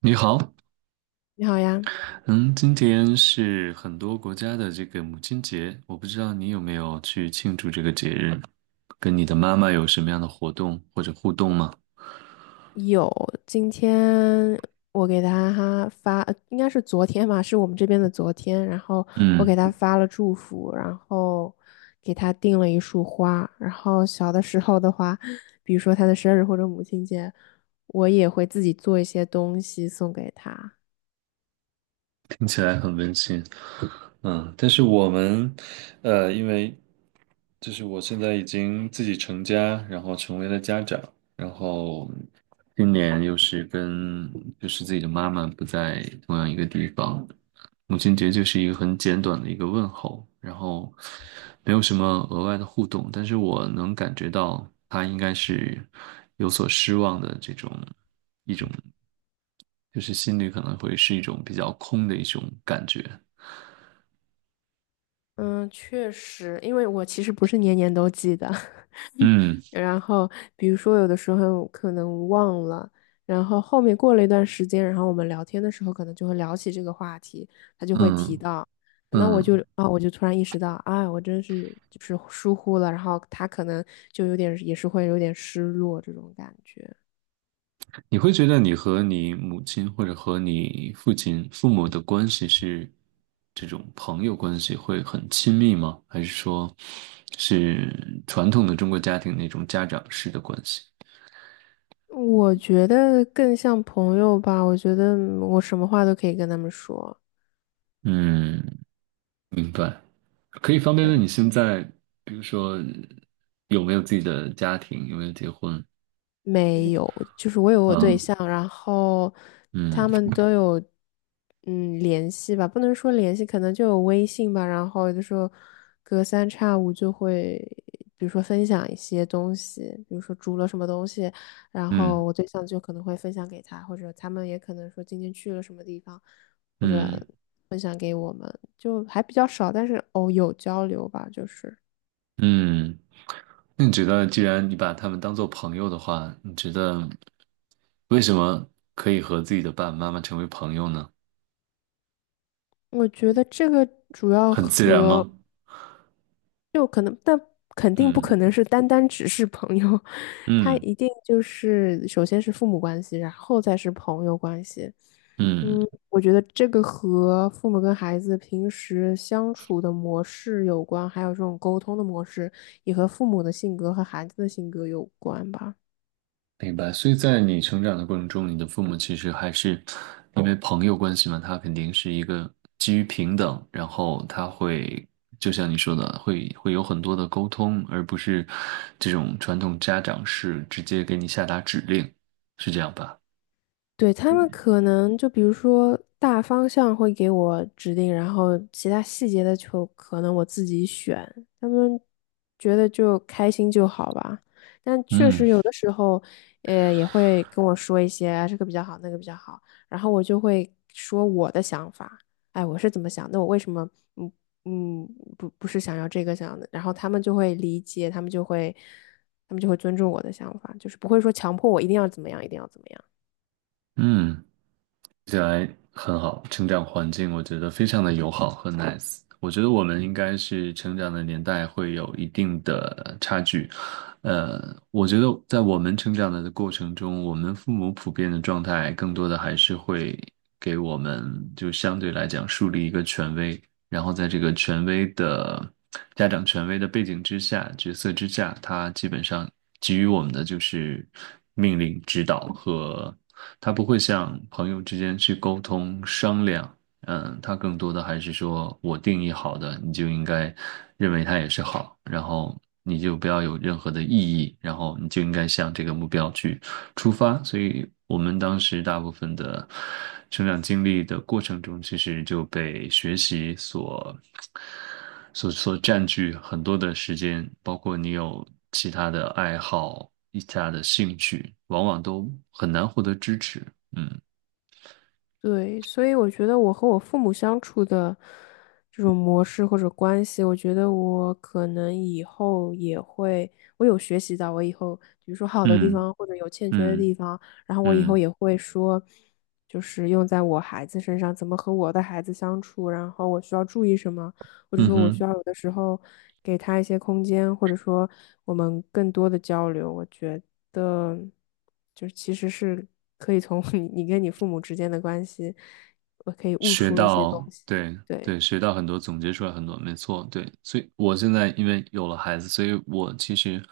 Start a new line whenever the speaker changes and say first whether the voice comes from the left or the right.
right: 你好。
left: 你好呀。
right: 嗯，今天是很多国家的这个母亲节，我不知道你有没有去庆祝这个节日，跟你的妈妈有什么样的活动或者互动吗？
left: 有。今天我给他哈发，应该是昨天吧，是我们这边的昨天，然后我
right: 嗯，
left: 给他发了祝福，然后给他订了一束花。然后小的时候的话，比如说他的生日或者母亲节，我也会自己做一些东西送给他。
right: 听起来很温馨。嗯，但是我们，因为我现在已经自己成家，然后成为了家长，然后今年又是跟自己的妈妈不在同样一个地方，母亲节就是一个很简短的一个问候，然后没有什么额外的互动，但是我能感觉到她应该是有所失望的这种一种，就是心里可能会是一种比较空的一种感觉。
left: 嗯，确实，因为我其实不是年年都记得，
right: 嗯
left: 然后比如说有的时候可能忘了，然后后面过了一段时间，然后我们聊天的时候可能就会聊起这个话题，他就会提
right: 嗯
left: 到。那我就
right: 嗯。
left: 啊，我就突然意识到，啊，我真是就是疏忽了，然后他可能就有点也是会有点失落这种感觉。
right: 你会觉得你和你母亲或者和你父亲、父母的关系是这种朋友关系会很亲密吗？还是说是传统的中国家庭那种家长式的关系？
left: 我觉得更像朋友吧，我觉得我什么话都可以跟他们说。
right: 嗯，明白。可以方便问
left: 对。
right: 你现在，比如说有没有自己的家庭，有没有结婚？嗯，
left: 没有。就是我有我对
right: 啊，
left: 象，然后
right: 嗯
left: 他们都有嗯联系吧，不能说联系，可能就有微信吧。然后有的时候隔三差五就会，比如说分享一些东西，比如说煮了什么东西，然后
right: 嗯
left: 我对象就可能会分享给他，或者他们也可能说今天去了什么地方，或者
right: 嗯
left: 分享给我们，就还比较少，但是哦有交流吧。就是
right: 嗯。那你觉得，既然你把他们当做朋友的话，你觉得为什么可以和自己的爸爸妈妈成为朋友呢？
left: 我觉得这个主要
right: 很自然
left: 和。
right: 吗？
left: 就可能，但肯定不可能
right: 嗯
left: 是单单只是朋友。他
right: 嗯
left: 一定就是首先是父母关系，然后再是朋友关系。
right: 嗯，
left: 嗯，我觉得这个和父母跟孩子平时相处的模式有关，还有这种沟通的模式，也和父母的性格和孩子的性格有关吧。
right: 明白。所以在你成长的过程中，你的父母其实还是因为朋友关系嘛，他肯定是一个基于平等，然后他会就像你说的，会有很多的沟通，而不是这种传统家长式直接给你下达指令，是这样吧？
left: 对，他们可能就比如说大方向会给我指定，然后其他细节的就可能我自己选。他们觉得就开心就好吧。但确
right: 嗯
left: 实有的时候，也会跟我说一些啊这个比较好，那个比较好，然后我就会说我的想法。哎，我是怎么想？那我为什么嗯嗯不是想要这个想的？然后他们就会理解，他们就会尊重我的想法，就是不会说强迫我一定要怎么样，一定要怎么样。
right: 嗯。起来很好，成长环境我觉得非常的友好和 nice。我觉得我们应该是成长的年代会有一定的差距。呃，我觉得在我们成长的过程中，我们父母普遍的状态更多的还是会给我们就相对来讲树立一个权威，然后在这个权威的家长权威的背景之下、角色之下，他基本上给予我们的就是命令、指导和他不会像朋友之间去沟通商量。嗯，他更多的还是说我定义好的，你就应该认为它也是好，然后你就不要有任何的异议，然后你就应该向这个目标去出发，所以我们当时大部分的成长经历的过程中，其实就被学习所占据很多的时间，包括你有其他的爱好、其他的兴趣，往往都很难获得支持。嗯
left: 对，所以我觉得我和我父母相处的这种模式或者关系，我觉得我可能以后也会，我有学习到，我以后比如说好的地
right: 嗯
left: 方或者有欠缺的
right: 嗯
left: 地方，然后我以后
right: 嗯
left: 也会说，就是用在我孩子身上，怎么和我的孩子相处，然后我需要注意什么，或者
right: 嗯嗯
left: 说我需
right: 哼。
left: 要有的时候给他一些空间，或者说我们更多的交流，我觉得。的，就是其实是可以从 你跟你父母之间的关系，我可以悟
right: 学
left: 出一些东
right: 到，
left: 西。
right: 对
left: 对。
right: 对，学到很多，总结出来很多，没错，对。所以我现在因为有了孩子，所以我其实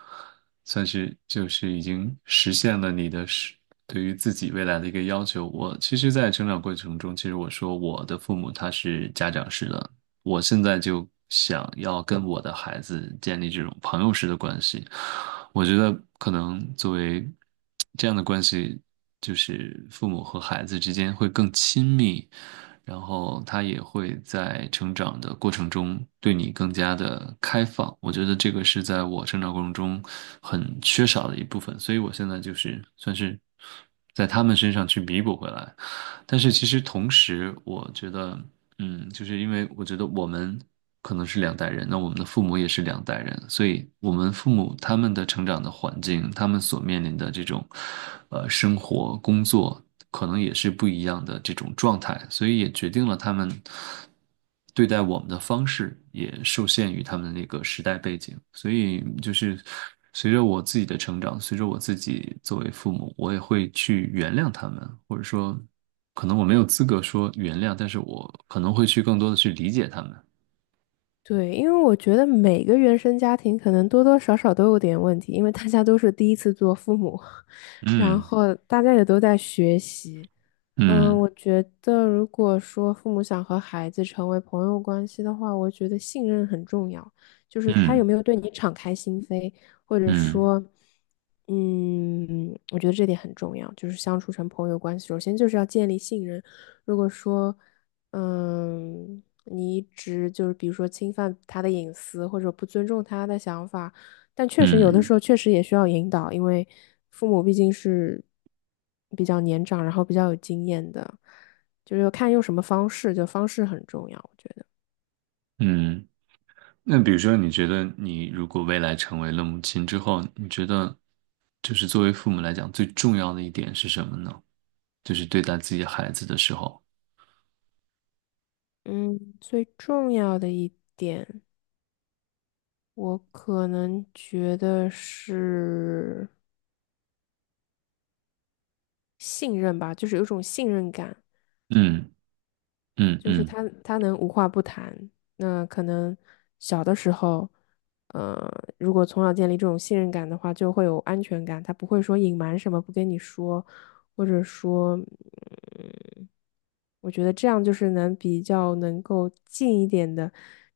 right: 算是就是已经实现了你的是对于自己未来的一个要求。我其实，在成长过程中，其实我说我的父母他是家长式的，我现在就想要跟我的孩子建立这种朋友式的关系。我觉得可能作为这样的关系，就是父母和孩子之间会更亲密，然后他也会在成长的过程中对你更加的开放。我觉得这个是在我成长过程中很缺少的一部分，所以我现在就是算是在他们身上去弥补回来。但是其实同时，我觉得。嗯，就是因为我觉得我们可能是两代人，那我们的父母也是两代人，所以我们父母他们的成长的环境，他们所面临的这种，生活、工作，可能也是不一样的这种状态，所以也决定了他们对待我们的方式也受限于他们的那个时代背景，所以就是随着我自己的成长，随着我自己作为父母，我也会去原谅他们，或者说，可能我没有资格说原谅，但是我可能会去更多的去理解他们。
left: 对，因为我觉得每个原生家庭可能多多少少都有点问题，因为大家都是第一次做父母，然
right: 嗯
left: 后大家也都在学习。嗯，
right: 嗯
left: 我觉得如果说父母想和孩子成为朋友关系的话，我觉得信任很重要，就是他有
right: 嗯
left: 没有对你敞开心扉，或者
right: 嗯
left: 说，嗯，我觉得这点很重要，就是相处成朋友关系，首先就是要建立信任。如果说嗯，你一直就是比如说侵犯他的隐私，或者不尊重他的想法，但确实有的时
right: 嗯
left: 候确实也需要引导，因为父母毕竟是比较年长，然后比较有经验的，就是要看用什么方式，就方式很重要，我觉得。
right: 嗯。那比如说，你觉得你如果未来成为了母亲之后，你觉得就是作为父母来讲，最重要的一点是什么呢？就是对待自己孩子的时候，
left: 嗯，最重要的一点，我可能觉得是信任吧，就是有一种信任感。
right: 嗯嗯
left: 就是
right: 嗯
left: 他能无话不谈。那可能小的时候，呃，如果从小建立这种信任感的话，就会有安全感。他不会说隐瞒什么不跟你说，或者说，嗯，我觉得这样就是能比较能够近一点的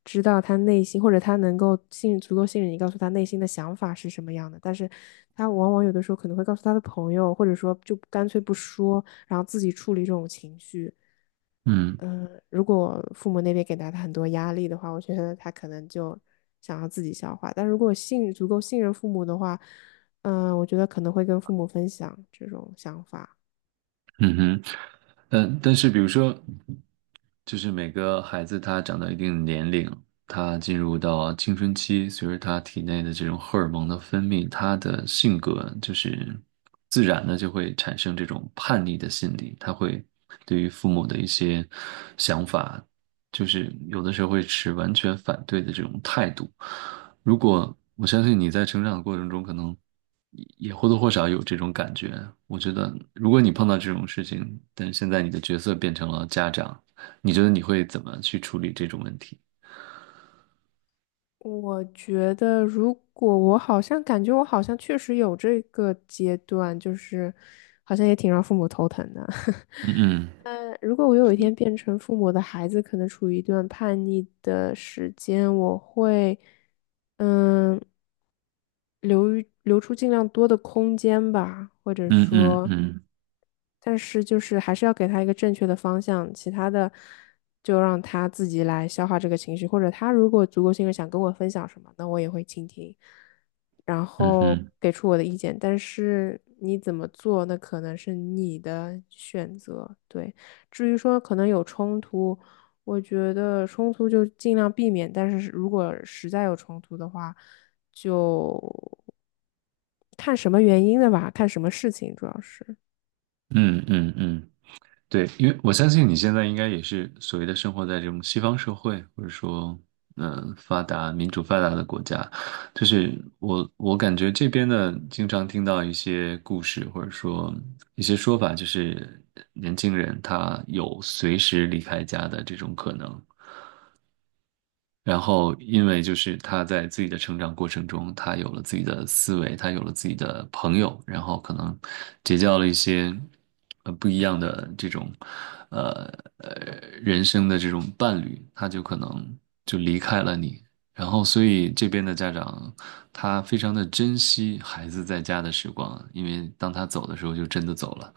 left: 知道他内心，或者他能够信足够信任你，告诉他内心的想法是什么样的。但是他往往有的时候可能会告诉他的朋友，或者说就干脆不说，然后自己处理这种情绪。
right: 嗯
left: 嗯，如果父母那边给到他很多压力的话，我觉得他可能就想要自己消化。但如果信足够信任父母的话，嗯，我觉得可能会跟父母分享这种想法。
right: 嗯哼。嗯，但是比如说，就是每个孩子他长到一定年龄，他进入到青春期，随着他体内的这种荷尔蒙的分泌，他的性格就是自然的就会产生这种叛逆的心理，他会对于父母的一些想法，就是有的时候会持完全反对的这种态度。如果我相信你在成长的过程中，可能也或多或少有这种感觉。我觉得，如果你碰到这种事情，但是现在你的角色变成了家长。你觉得你会怎么去处理这种问题？
left: 我觉得，如果我好像感觉我好像确实有这个阶段，就是好像也挺让父母头疼的。
right: 嗯
left: 如果我有一天变成父母的孩子，可能处于一段叛逆的时间，我会，嗯，留于留出尽量多的空间吧，或者
right: 嗯嗯
left: 说，
right: 嗯
left: 但是就是还是要给他一个正确的方向，其他的就让他自己来消化这个情绪，或者他如果足够信任想跟我分享什么，那我也会倾听，然
right: 嗯
left: 后
right: 嗯
left: 给出我的意见，但是你怎么做，那可能是你的选择，对。至于说可能有冲突，我觉得冲突就尽量避免，但是如果实在有冲突的话，就看什么原因的吧，看什么事情主要是。
right: 嗯嗯嗯。对，因为我相信你现在应该也是所谓的生活在这种西方社会，或者说，嗯、发达、民主发达的国家，就是我感觉这边呢经常听到一些故事，或者说一些说法，就是年轻人他有随时离开家的这种可能。然后，因为就是他在自己的成长过程中，他有了自己的思维，他有了自己的朋友，然后可能结交了一些不一样的这种呃呃人生的这种伴侣，他就可能就离开了你。然后，所以这边的家长他非常的珍惜孩子在家的时光，因为当他走的时候就真的走了。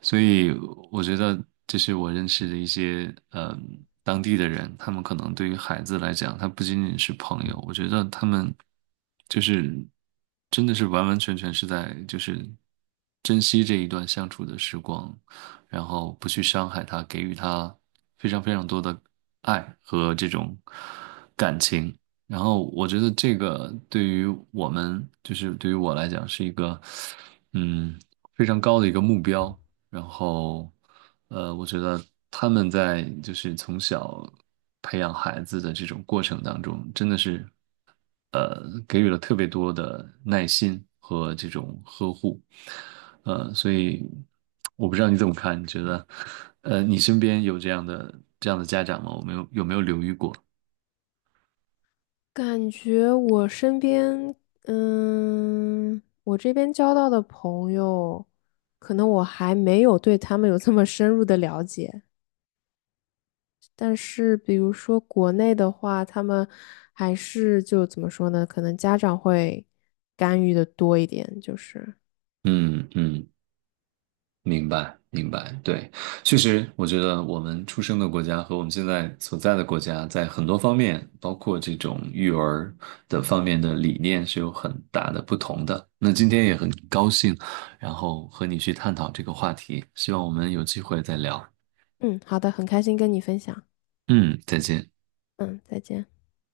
right: 所以我觉得这是我认识的一些嗯当地的人，他们可能对于孩子来讲，他不仅仅是朋友，我觉得他们就是真的是完完全全是在就是珍惜这一段相处的时光，然后不去伤害他，给予他非常非常多的爱和这种感情。然后我觉得这个对于我们，就是对于我来讲，是一个嗯非常高的一个目标。然后，我觉得他们在就是从小培养孩子的这种过程当中，真的是，给予了特别多的耐心和这种呵护。所以我不知道你怎么看，你觉得，你身边有这样的家长吗？我没有，有没有留意过？
left: 感觉我身边，嗯，我这边交到的朋友，可能我还没有对他们有这么深入的了解。但是，比如说国内的话，他们还是就怎么说呢？可能家长会干预的多一点，就是。
right: 嗯嗯，明白，明白，对，确实，我觉得我们出生的国家和我们现在所在的国家，在很多方面，包括这种育儿的方面的理念是有很大的不同的。那今天也很高兴，然后和你去探讨这个话题，希望我们有机会再聊。
left: 嗯，好的，很开心跟你分享。
right: 嗯，再见。
left: 嗯，再见。